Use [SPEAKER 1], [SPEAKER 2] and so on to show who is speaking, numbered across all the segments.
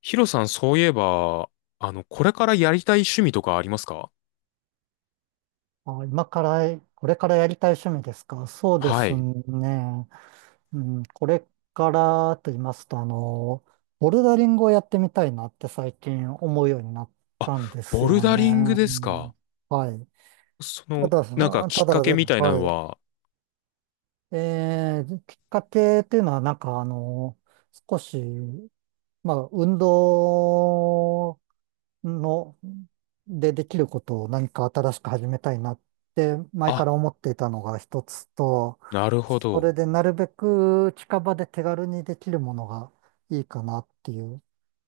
[SPEAKER 1] ヒロさん、そういえば、これからやりたい趣味とかありますか？
[SPEAKER 2] あ、今から、これからやりたい趣味ですか。そうで
[SPEAKER 1] は
[SPEAKER 2] す
[SPEAKER 1] い。
[SPEAKER 2] ね。うん、これからと言いますと、ボルダリングをやってみたいなって最近思うようになっ
[SPEAKER 1] あ、
[SPEAKER 2] たんです
[SPEAKER 1] ボル
[SPEAKER 2] よ
[SPEAKER 1] ダ
[SPEAKER 2] ね。う
[SPEAKER 1] リングですか。
[SPEAKER 2] ん、はい。
[SPEAKER 1] そ
[SPEAKER 2] た
[SPEAKER 1] の、
[SPEAKER 2] だ、そ
[SPEAKER 1] きっ
[SPEAKER 2] ただ、
[SPEAKER 1] かけみたいなの
[SPEAKER 2] は
[SPEAKER 1] は、
[SPEAKER 2] い。きっかけっていうのは、なんか少し、まあ、運動の、でできることを何か新しく始めたいなって前か
[SPEAKER 1] あ、
[SPEAKER 2] ら思っていたのが一つと、
[SPEAKER 1] なるほ
[SPEAKER 2] それ
[SPEAKER 1] ど。
[SPEAKER 2] でなるべく近場で手軽にできるものがいいかなっていう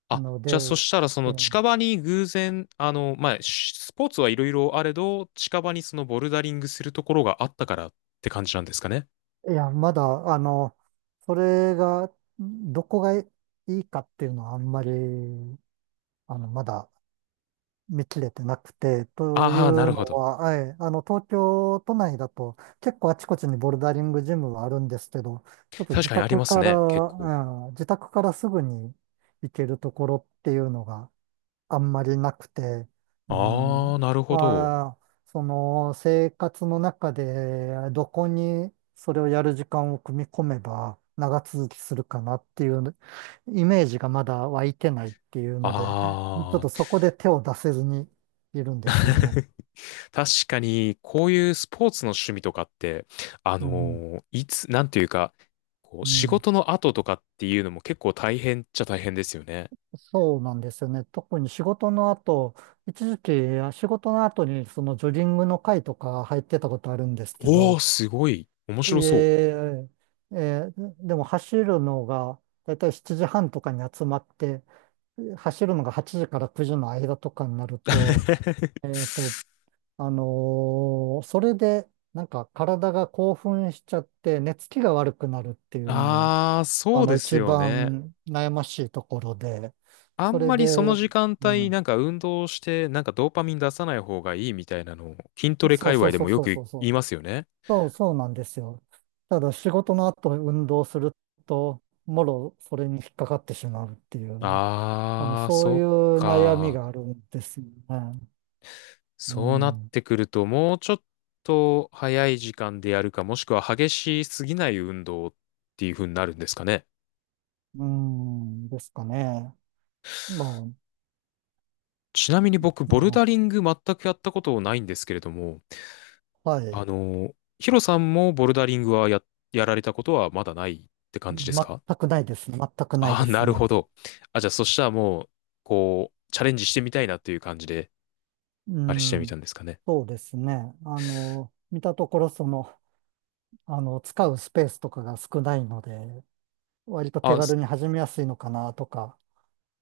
[SPEAKER 1] あ、
[SPEAKER 2] ので、
[SPEAKER 1] じゃあそしたらそ
[SPEAKER 2] え
[SPEAKER 1] の近場に偶然、スポーツはいろいろあれど、近場にそのボルダリングするところがあったからって感じなんですかね。
[SPEAKER 2] え、いや、まだ、あの、それが、どこがいいかっていうのはあんまり、まだ見切れてなくて、とい
[SPEAKER 1] ああ、な
[SPEAKER 2] う
[SPEAKER 1] るほ
[SPEAKER 2] の
[SPEAKER 1] ど。
[SPEAKER 2] は、はい、東京都内だと結構あちこちにボルダリングジムはあるんですけど、ちょっと
[SPEAKER 1] 確
[SPEAKER 2] 自
[SPEAKER 1] かにあり
[SPEAKER 2] 宅
[SPEAKER 1] ます
[SPEAKER 2] から、
[SPEAKER 1] ね、結構。
[SPEAKER 2] うん、自宅からすぐに行けるところっていうのが、あんまりなくて、うん、
[SPEAKER 1] ああ、なるほど。
[SPEAKER 2] まあ、その生活の中でどこにそれをやる時間を組み込めば長続きするかなっていうイメージがまだ湧いてないっていうので、ちょっ
[SPEAKER 1] あ
[SPEAKER 2] と
[SPEAKER 1] あ。
[SPEAKER 2] そこで手を出せずにいるんですよね。
[SPEAKER 1] 確かに、こういうスポーツの趣味とかって、
[SPEAKER 2] うん、
[SPEAKER 1] いつ、なんていうか、こう、
[SPEAKER 2] う
[SPEAKER 1] 仕
[SPEAKER 2] ん、
[SPEAKER 1] 事の後とかっていうのも結構大変っちゃ大変ですよね。
[SPEAKER 2] そうなんですよね。特に仕事の後、一時期仕事の後にそのジョギングの会とか入ってたことあるんですけ
[SPEAKER 1] おー、
[SPEAKER 2] ど、
[SPEAKER 1] すごい。面
[SPEAKER 2] え
[SPEAKER 1] 白そう。
[SPEAKER 2] ええーでも走るのが、だいたい7時半とかに集まって、走るのが8時から9時の間とかになると、えっと、それで、なんか体が興奮しちゃって、寝つきが悪くなるっていうのが、
[SPEAKER 1] ああ、そうです
[SPEAKER 2] 一
[SPEAKER 1] よね。
[SPEAKER 2] 番悩ましいところで、
[SPEAKER 1] あ
[SPEAKER 2] そ
[SPEAKER 1] ん
[SPEAKER 2] れ
[SPEAKER 1] まりその
[SPEAKER 2] で、
[SPEAKER 1] 時間
[SPEAKER 2] う
[SPEAKER 1] 帯、
[SPEAKER 2] ん、
[SPEAKER 1] なんか運動して、なんかドーパミン出さない方がいいみたいなのを、筋トレ
[SPEAKER 2] そう
[SPEAKER 1] 界
[SPEAKER 2] そ
[SPEAKER 1] 隈
[SPEAKER 2] う
[SPEAKER 1] で
[SPEAKER 2] そ
[SPEAKER 1] も
[SPEAKER 2] う
[SPEAKER 1] よ
[SPEAKER 2] そう
[SPEAKER 1] く
[SPEAKER 2] そうそ
[SPEAKER 1] 言い
[SPEAKER 2] う、
[SPEAKER 1] ますよね。
[SPEAKER 2] そう、そうなんですよ。ただ仕事の後運動すると、もろそれに引っかかってしまうっていう、
[SPEAKER 1] ああ、
[SPEAKER 2] そう
[SPEAKER 1] そ
[SPEAKER 2] い
[SPEAKER 1] っ
[SPEAKER 2] う悩み
[SPEAKER 1] か。
[SPEAKER 2] があるんですよね。う
[SPEAKER 1] そうなっ
[SPEAKER 2] ん。
[SPEAKER 1] てくると、もうちょっと早い時間でやるか、もしくは激しすぎない運動っていう風になるんですかね。
[SPEAKER 2] うん、ですかね。ま
[SPEAKER 1] ちなみに僕、
[SPEAKER 2] あ、
[SPEAKER 1] ボルダ
[SPEAKER 2] ま
[SPEAKER 1] リング全くやったことないんですけれども、
[SPEAKER 2] あ、は
[SPEAKER 1] あ
[SPEAKER 2] い。
[SPEAKER 1] の、ヒロさんもボルダリングはやられたことはまだないって感じですか？
[SPEAKER 2] 全くないですね。全くない
[SPEAKER 1] ああ
[SPEAKER 2] で
[SPEAKER 1] ー、
[SPEAKER 2] す
[SPEAKER 1] なるほ
[SPEAKER 2] ね。
[SPEAKER 1] ど。あ、じゃあそしたらもう、こう、チャレンジしてみたいなっていう感じで、
[SPEAKER 2] う
[SPEAKER 1] あれしてみた
[SPEAKER 2] ん。
[SPEAKER 1] んですかね。
[SPEAKER 2] そうですね。見たところ、その、使うスペースとかが少ないので、割と手
[SPEAKER 1] あ、
[SPEAKER 2] 軽
[SPEAKER 1] す
[SPEAKER 2] に始めやすいのかなとか、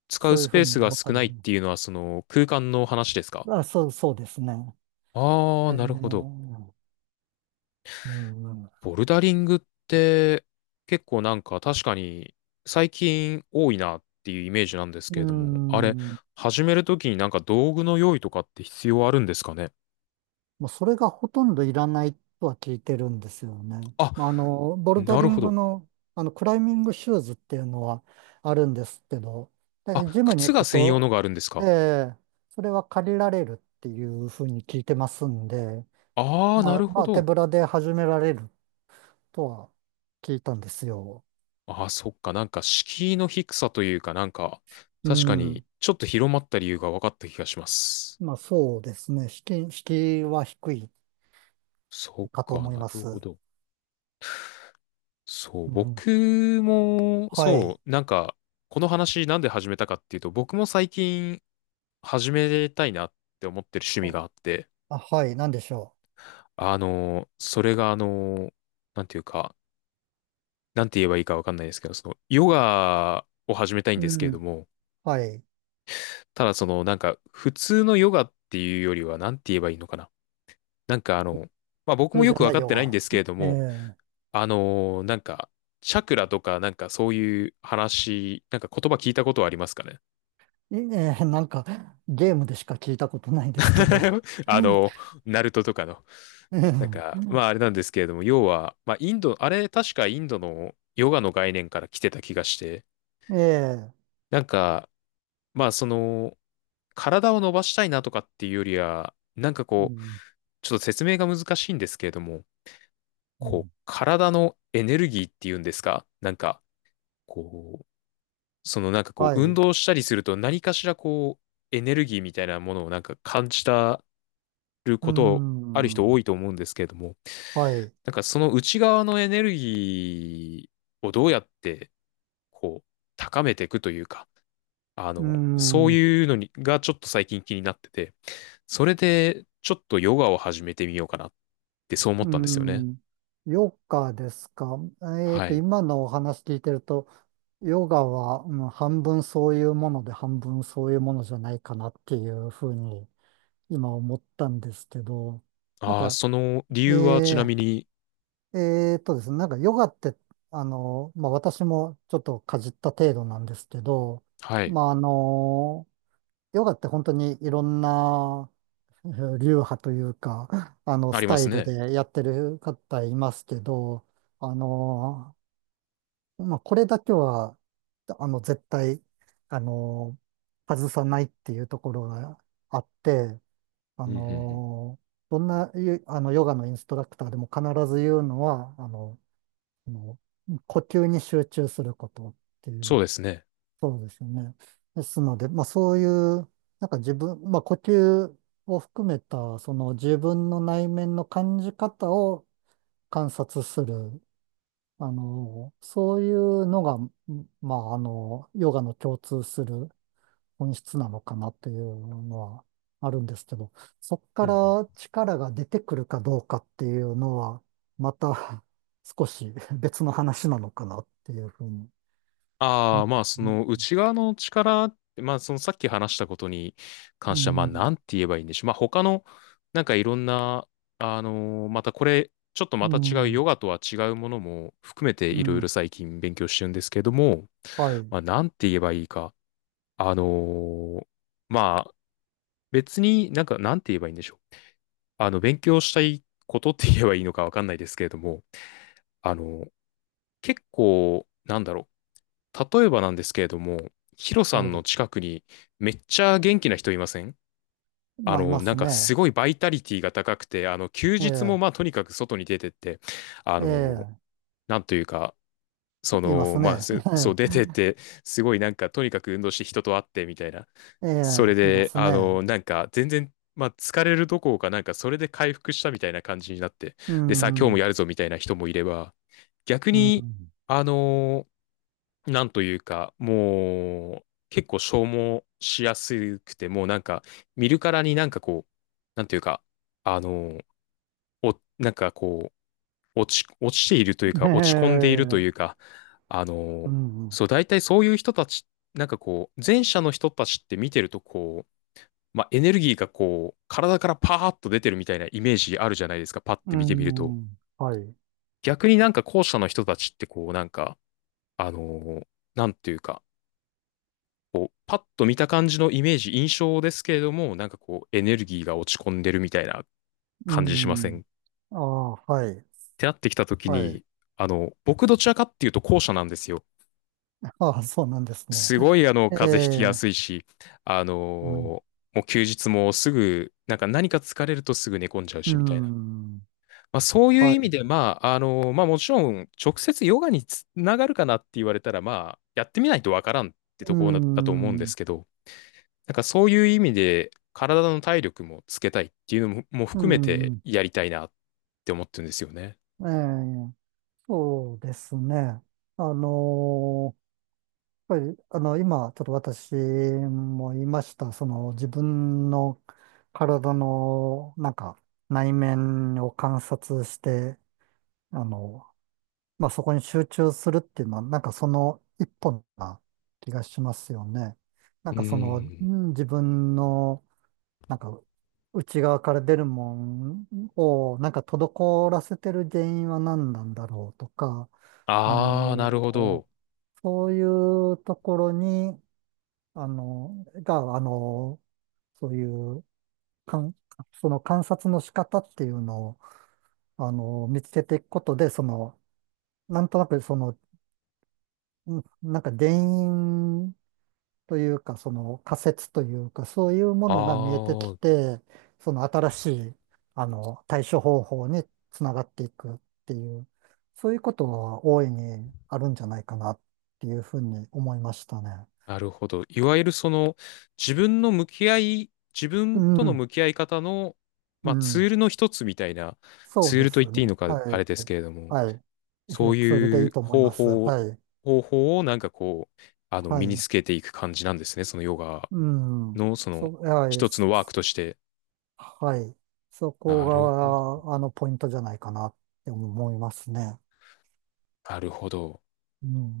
[SPEAKER 1] 使う
[SPEAKER 2] そういう
[SPEAKER 1] ス
[SPEAKER 2] ふ
[SPEAKER 1] ペ
[SPEAKER 2] う
[SPEAKER 1] ー
[SPEAKER 2] に
[SPEAKER 1] スが
[SPEAKER 2] 思った
[SPEAKER 1] 少
[SPEAKER 2] り、
[SPEAKER 1] ないっていうのは、その空間の話ですか？
[SPEAKER 2] まあ、そう、そうですね。
[SPEAKER 1] ああー、
[SPEAKER 2] え
[SPEAKER 1] なるほど。
[SPEAKER 2] ー、うん、うん。
[SPEAKER 1] ボルダリングって結構なんか確かに最近多いなっていうイメージなんですけ
[SPEAKER 2] う
[SPEAKER 1] れども、あれ、
[SPEAKER 2] ん、
[SPEAKER 1] 始めるときになんか道具の用意とかって必要あるんですかね？
[SPEAKER 2] まあ、それがほとんどいらないとは聞いてるんですよね。
[SPEAKER 1] あ、
[SPEAKER 2] まあ、ボルダ
[SPEAKER 1] な
[SPEAKER 2] リ
[SPEAKER 1] るほ
[SPEAKER 2] ング
[SPEAKER 1] ど。
[SPEAKER 2] の、クライミングシューズっていうのはあるんですけど、だか
[SPEAKER 1] あ、
[SPEAKER 2] らジムに
[SPEAKER 1] 靴
[SPEAKER 2] 行
[SPEAKER 1] が
[SPEAKER 2] く
[SPEAKER 1] 専用の
[SPEAKER 2] と、
[SPEAKER 1] があるんです
[SPEAKER 2] え
[SPEAKER 1] か？
[SPEAKER 2] え、それは借りられるっていうふうに聞いてますんで、
[SPEAKER 1] ああー、な
[SPEAKER 2] まあ、
[SPEAKER 1] るほ
[SPEAKER 2] まあ、手
[SPEAKER 1] ど。
[SPEAKER 2] ぶらで始められるとは聞いたんですよ。
[SPEAKER 1] ああ、そっか。なんか敷居の低さというかなんか、
[SPEAKER 2] う
[SPEAKER 1] 確かに
[SPEAKER 2] ん。
[SPEAKER 1] ちょっと広まった理由が分かった気がします。
[SPEAKER 2] まあ、そうですね。敷居は低い
[SPEAKER 1] そっ
[SPEAKER 2] かと
[SPEAKER 1] か、
[SPEAKER 2] 思い
[SPEAKER 1] な
[SPEAKER 2] ま
[SPEAKER 1] るほ
[SPEAKER 2] す。
[SPEAKER 1] ど。そう、
[SPEAKER 2] うん、うん、
[SPEAKER 1] 僕も、
[SPEAKER 2] はい。
[SPEAKER 1] そう、なんか、この話なんで始めたかっていうと、僕も最近始めたいなって思ってる趣味
[SPEAKER 2] あ、
[SPEAKER 1] があって、
[SPEAKER 2] あはい。なんでしょ
[SPEAKER 1] それがなんていうか、なんて言えばいいかわかんないですけど、その、ヨガを始めたいん
[SPEAKER 2] う。う
[SPEAKER 1] ですけれど
[SPEAKER 2] ん。
[SPEAKER 1] も、
[SPEAKER 2] はい。
[SPEAKER 1] ただその、なんか、普通のヨガっていうよりは、なんて言えばいいのかな。なんかあの、まあ僕
[SPEAKER 2] 普
[SPEAKER 1] も
[SPEAKER 2] 通
[SPEAKER 1] よ
[SPEAKER 2] じゃ
[SPEAKER 1] くわ
[SPEAKER 2] ない
[SPEAKER 1] かっ
[SPEAKER 2] ヨ
[SPEAKER 1] てないんで
[SPEAKER 2] ガ。
[SPEAKER 1] すけれども、
[SPEAKER 2] え
[SPEAKER 1] あの、なんか、チャクラとか、なんかそういう話、なんか言葉聞いたことはありますかね？
[SPEAKER 2] えいええなんか、ゲームでしか聞いたことないですけど。
[SPEAKER 1] あの、ナルトとかの。なん
[SPEAKER 2] え
[SPEAKER 1] か、ま
[SPEAKER 2] え。
[SPEAKER 1] ああれなんですけれども、要は、まあインド、あれ確かインドのヨガの概念から来てた気がして、
[SPEAKER 2] ええ、
[SPEAKER 1] なんか、まあその、体を伸ばしたいなとかっていうよりは、なんか
[SPEAKER 2] う
[SPEAKER 1] こう、
[SPEAKER 2] ん、
[SPEAKER 1] ちょっと説明が難しいんですけれども、
[SPEAKER 2] う
[SPEAKER 1] こ
[SPEAKER 2] ん、
[SPEAKER 1] う、体のエネルギーっていうんですかなんか、こう、なんかこ
[SPEAKER 2] は
[SPEAKER 1] う、運
[SPEAKER 2] い。
[SPEAKER 1] 動したりすると何かしらこう、エネルギーみたいなものをなんか感じる
[SPEAKER 2] う
[SPEAKER 1] ことある人
[SPEAKER 2] ん。
[SPEAKER 1] 多いと思うんですけれども、
[SPEAKER 2] はい。
[SPEAKER 1] なんかその内側のエネルギーをどうやってこう高めていくというか、あ
[SPEAKER 2] う
[SPEAKER 1] の、そう
[SPEAKER 2] ん。
[SPEAKER 1] いうのにがちょっと最近気になってて、それでちょっとヨガを始めてみようかなってそう思っ
[SPEAKER 2] う
[SPEAKER 1] たんですよね。
[SPEAKER 2] ん。ヨガですか。
[SPEAKER 1] はい。
[SPEAKER 2] 今のお話聞いてると、ヨガは、うん、半分そういうもので、半分そういうものじゃないかなっていうふうに今思ったんですけど、なん
[SPEAKER 1] ああ、
[SPEAKER 2] か、
[SPEAKER 1] その理由はちな
[SPEAKER 2] え
[SPEAKER 1] みに、
[SPEAKER 2] ー、ですね、なんかヨガって、まあ私もちょっとかじった程度なんですけど、
[SPEAKER 1] はい、
[SPEAKER 2] まあ、ヨガって本当にいろんな流派というか、
[SPEAKER 1] あ
[SPEAKER 2] ス
[SPEAKER 1] りま
[SPEAKER 2] タ
[SPEAKER 1] す
[SPEAKER 2] イル
[SPEAKER 1] ね。
[SPEAKER 2] でやってる方いますけど、あの、まあこれだけは、絶対、あの、外さないっていうところがあって、あ
[SPEAKER 1] うんうんうん、
[SPEAKER 2] のーどんなゆあのヨガのインストラクターでも必ず言うのは、呼吸に集中することってい
[SPEAKER 1] そ
[SPEAKER 2] う、
[SPEAKER 1] うですね。
[SPEAKER 2] そうですよね。ですので、まあそういう、なんか自分、まあ呼吸を含めた、その自分の内面の感じ方を観察する、そういうのが、まあ、ヨガの共通する本質なのかなっていうのはあるんですけど、そこ
[SPEAKER 1] う
[SPEAKER 2] か
[SPEAKER 1] んうん、
[SPEAKER 2] ら力が出てくるかどうかっていうのは、また 少し別の話なのかなっていうふうに。う
[SPEAKER 1] ああ、まあ、そ
[SPEAKER 2] ん、
[SPEAKER 1] の
[SPEAKER 2] う
[SPEAKER 1] 内側の力って、まあ、そのさっき話したことに関しては、まあ、な
[SPEAKER 2] ん、
[SPEAKER 1] んて言えばいいんでしょう。まあ、他の、なんかいろんな、またこれ、ちょっと
[SPEAKER 2] う
[SPEAKER 1] また違うヨ
[SPEAKER 2] ん、
[SPEAKER 1] ガとは違うものも含めて
[SPEAKER 2] う
[SPEAKER 1] いろいろ
[SPEAKER 2] ん、
[SPEAKER 1] 最近勉強してるんですけども、
[SPEAKER 2] はい、
[SPEAKER 1] まあ、なんて言えばいいか。あのーまあ、別になんか、なんて言えばいいんでしょう。あの、勉強したいことって言えばいいのかわかんないですけれども、あの結構、なんだろう。例えばなんですけれども、ヒロさ
[SPEAKER 2] は
[SPEAKER 1] んの
[SPEAKER 2] い。
[SPEAKER 1] 近くにめっちゃ元気な人いません？あ
[SPEAKER 2] まあ、い
[SPEAKER 1] の、
[SPEAKER 2] ま
[SPEAKER 1] な
[SPEAKER 2] す
[SPEAKER 1] んかす
[SPEAKER 2] ね。
[SPEAKER 1] ごいバイタリティが高くて、あの、休
[SPEAKER 2] え
[SPEAKER 1] 日も
[SPEAKER 2] え、
[SPEAKER 1] まあとにかく外に出てって、あの、
[SPEAKER 2] え
[SPEAKER 1] なんというか、そ
[SPEAKER 2] え、いま
[SPEAKER 1] の、
[SPEAKER 2] す
[SPEAKER 1] まあ、
[SPEAKER 2] ね。
[SPEAKER 1] すそう 出てって、すごいなんかとにかく運動して人と会ってみたいな、
[SPEAKER 2] ええ、え
[SPEAKER 1] それ
[SPEAKER 2] え、いま
[SPEAKER 1] で、
[SPEAKER 2] す
[SPEAKER 1] あの、
[SPEAKER 2] ね。
[SPEAKER 1] なんか、全然、まあ、疲れるどころか、なんか、それで回復したみたいな感じになって、
[SPEAKER 2] う
[SPEAKER 1] で、さあ、今日
[SPEAKER 2] ん、う
[SPEAKER 1] も
[SPEAKER 2] ん、
[SPEAKER 1] やるぞみたいな人もいれば、逆
[SPEAKER 2] う
[SPEAKER 1] に、
[SPEAKER 2] ん。
[SPEAKER 1] あの、なんというか、もう、結構消耗しやすくて、もうなんか、見るからになんかこう、なんというか、あの、お、なんかこう、落ち、落ちているというか、
[SPEAKER 2] え
[SPEAKER 1] 落ち込んでいるという
[SPEAKER 2] え、
[SPEAKER 1] か、あ
[SPEAKER 2] う
[SPEAKER 1] の、
[SPEAKER 2] ん、
[SPEAKER 1] そう、大体そういう人たち、なんかこう、前者の人たちって見てると、こう、まあ、エネルギーがこう、体からパーッと出てるみたいなイメージあるじゃないですか、パッ
[SPEAKER 2] う
[SPEAKER 1] て見てみると。
[SPEAKER 2] ん、はい。
[SPEAKER 1] 逆になんか後者の人たちってこう、なんか、あのーなんていうか、こう、パッと見た感じのイメージ、印象ですけれども、なんかこう、エネルギーが落ち込んでるみたいな
[SPEAKER 2] う
[SPEAKER 1] 感じしません
[SPEAKER 2] ん、
[SPEAKER 1] っ
[SPEAKER 2] ああ、はい。
[SPEAKER 1] てなってきたとき
[SPEAKER 2] はい。
[SPEAKER 1] に、あの、僕どちらかっていうと後者なんですよ。
[SPEAKER 2] ああ、そうなんですね。
[SPEAKER 1] すごいあの、
[SPEAKER 2] え
[SPEAKER 1] 風邪ひきや
[SPEAKER 2] え、
[SPEAKER 1] すいし、あの
[SPEAKER 2] うん、
[SPEAKER 1] ーもう休日もすぐ、なんか何か疲れるとすぐ寝込んじゃう
[SPEAKER 2] う
[SPEAKER 1] しみたいな。
[SPEAKER 2] ん、
[SPEAKER 1] まあ、そういう
[SPEAKER 2] は
[SPEAKER 1] 意味
[SPEAKER 2] い。
[SPEAKER 1] で、まあ、もちろん、直接ヨガにつながるかなって言われたら、まあ、やってみないとわからんって
[SPEAKER 2] う
[SPEAKER 1] ところだと思うんで
[SPEAKER 2] ん、
[SPEAKER 1] すけど、なんかそういう意味で、体の体力もつけたいっていうのも
[SPEAKER 2] う
[SPEAKER 1] 含めて
[SPEAKER 2] ん、
[SPEAKER 1] やりたいなって思ってるんですよね。
[SPEAKER 2] ええ、そうですね。あのーやっぱり、今、ちょっと私も言いました、その、自分の体の、なんか、内面を観察して、あの、まあそこに集中するっていうのは、なんかその一本な気がしますよね。な
[SPEAKER 1] う
[SPEAKER 2] んかその、
[SPEAKER 1] ー
[SPEAKER 2] う
[SPEAKER 1] ん。
[SPEAKER 2] ん、自分の、なんか内側から出るもんを、なんか滞らせてる原因は何なんだろうとか、あ
[SPEAKER 1] ああ、なるほ
[SPEAKER 2] の、
[SPEAKER 1] ど。
[SPEAKER 2] そういうところに、あの、が、あの、そういうかん、その観察の仕方っていうのを、見つけていくことで、その、なんとなくそのうんなんか原因というか、その仮説というか、そういうものが見えて
[SPEAKER 1] あ
[SPEAKER 2] き
[SPEAKER 1] あ、
[SPEAKER 2] て、その新しい、対処方法につながっていくっていう、そういうことは大いにあるんじゃないかなっていうふうに思いましたね。
[SPEAKER 1] なるほど。いわゆるその、自
[SPEAKER 2] う
[SPEAKER 1] 分との
[SPEAKER 2] ん、
[SPEAKER 1] 向き合い方の、
[SPEAKER 2] う
[SPEAKER 1] まあ、ツ
[SPEAKER 2] ん、
[SPEAKER 1] ールの一つみたいな、
[SPEAKER 2] そう
[SPEAKER 1] ツー
[SPEAKER 2] で
[SPEAKER 1] ルと言っ
[SPEAKER 2] す
[SPEAKER 1] ていい
[SPEAKER 2] ね。
[SPEAKER 1] のか、
[SPEAKER 2] は
[SPEAKER 1] あれで
[SPEAKER 2] い、
[SPEAKER 1] すけれども、
[SPEAKER 2] はい。
[SPEAKER 1] そう
[SPEAKER 2] えそれで
[SPEAKER 1] い
[SPEAKER 2] いい
[SPEAKER 1] う
[SPEAKER 2] と思い
[SPEAKER 1] 方
[SPEAKER 2] ます。
[SPEAKER 1] 法、
[SPEAKER 2] はい、
[SPEAKER 1] 方法をなんかこう、あの、
[SPEAKER 2] は
[SPEAKER 1] 身に
[SPEAKER 2] い。
[SPEAKER 1] つけていく感じなんですね。そのヨガ
[SPEAKER 2] うん、
[SPEAKER 1] の、そ
[SPEAKER 2] そ
[SPEAKER 1] の、
[SPEAKER 2] う、はい。
[SPEAKER 1] 一つのワークとして。
[SPEAKER 2] はい。そこ
[SPEAKER 1] なるほど。
[SPEAKER 2] が、ポイントじゃないかなって思いますね。
[SPEAKER 1] なるほど。
[SPEAKER 2] うん。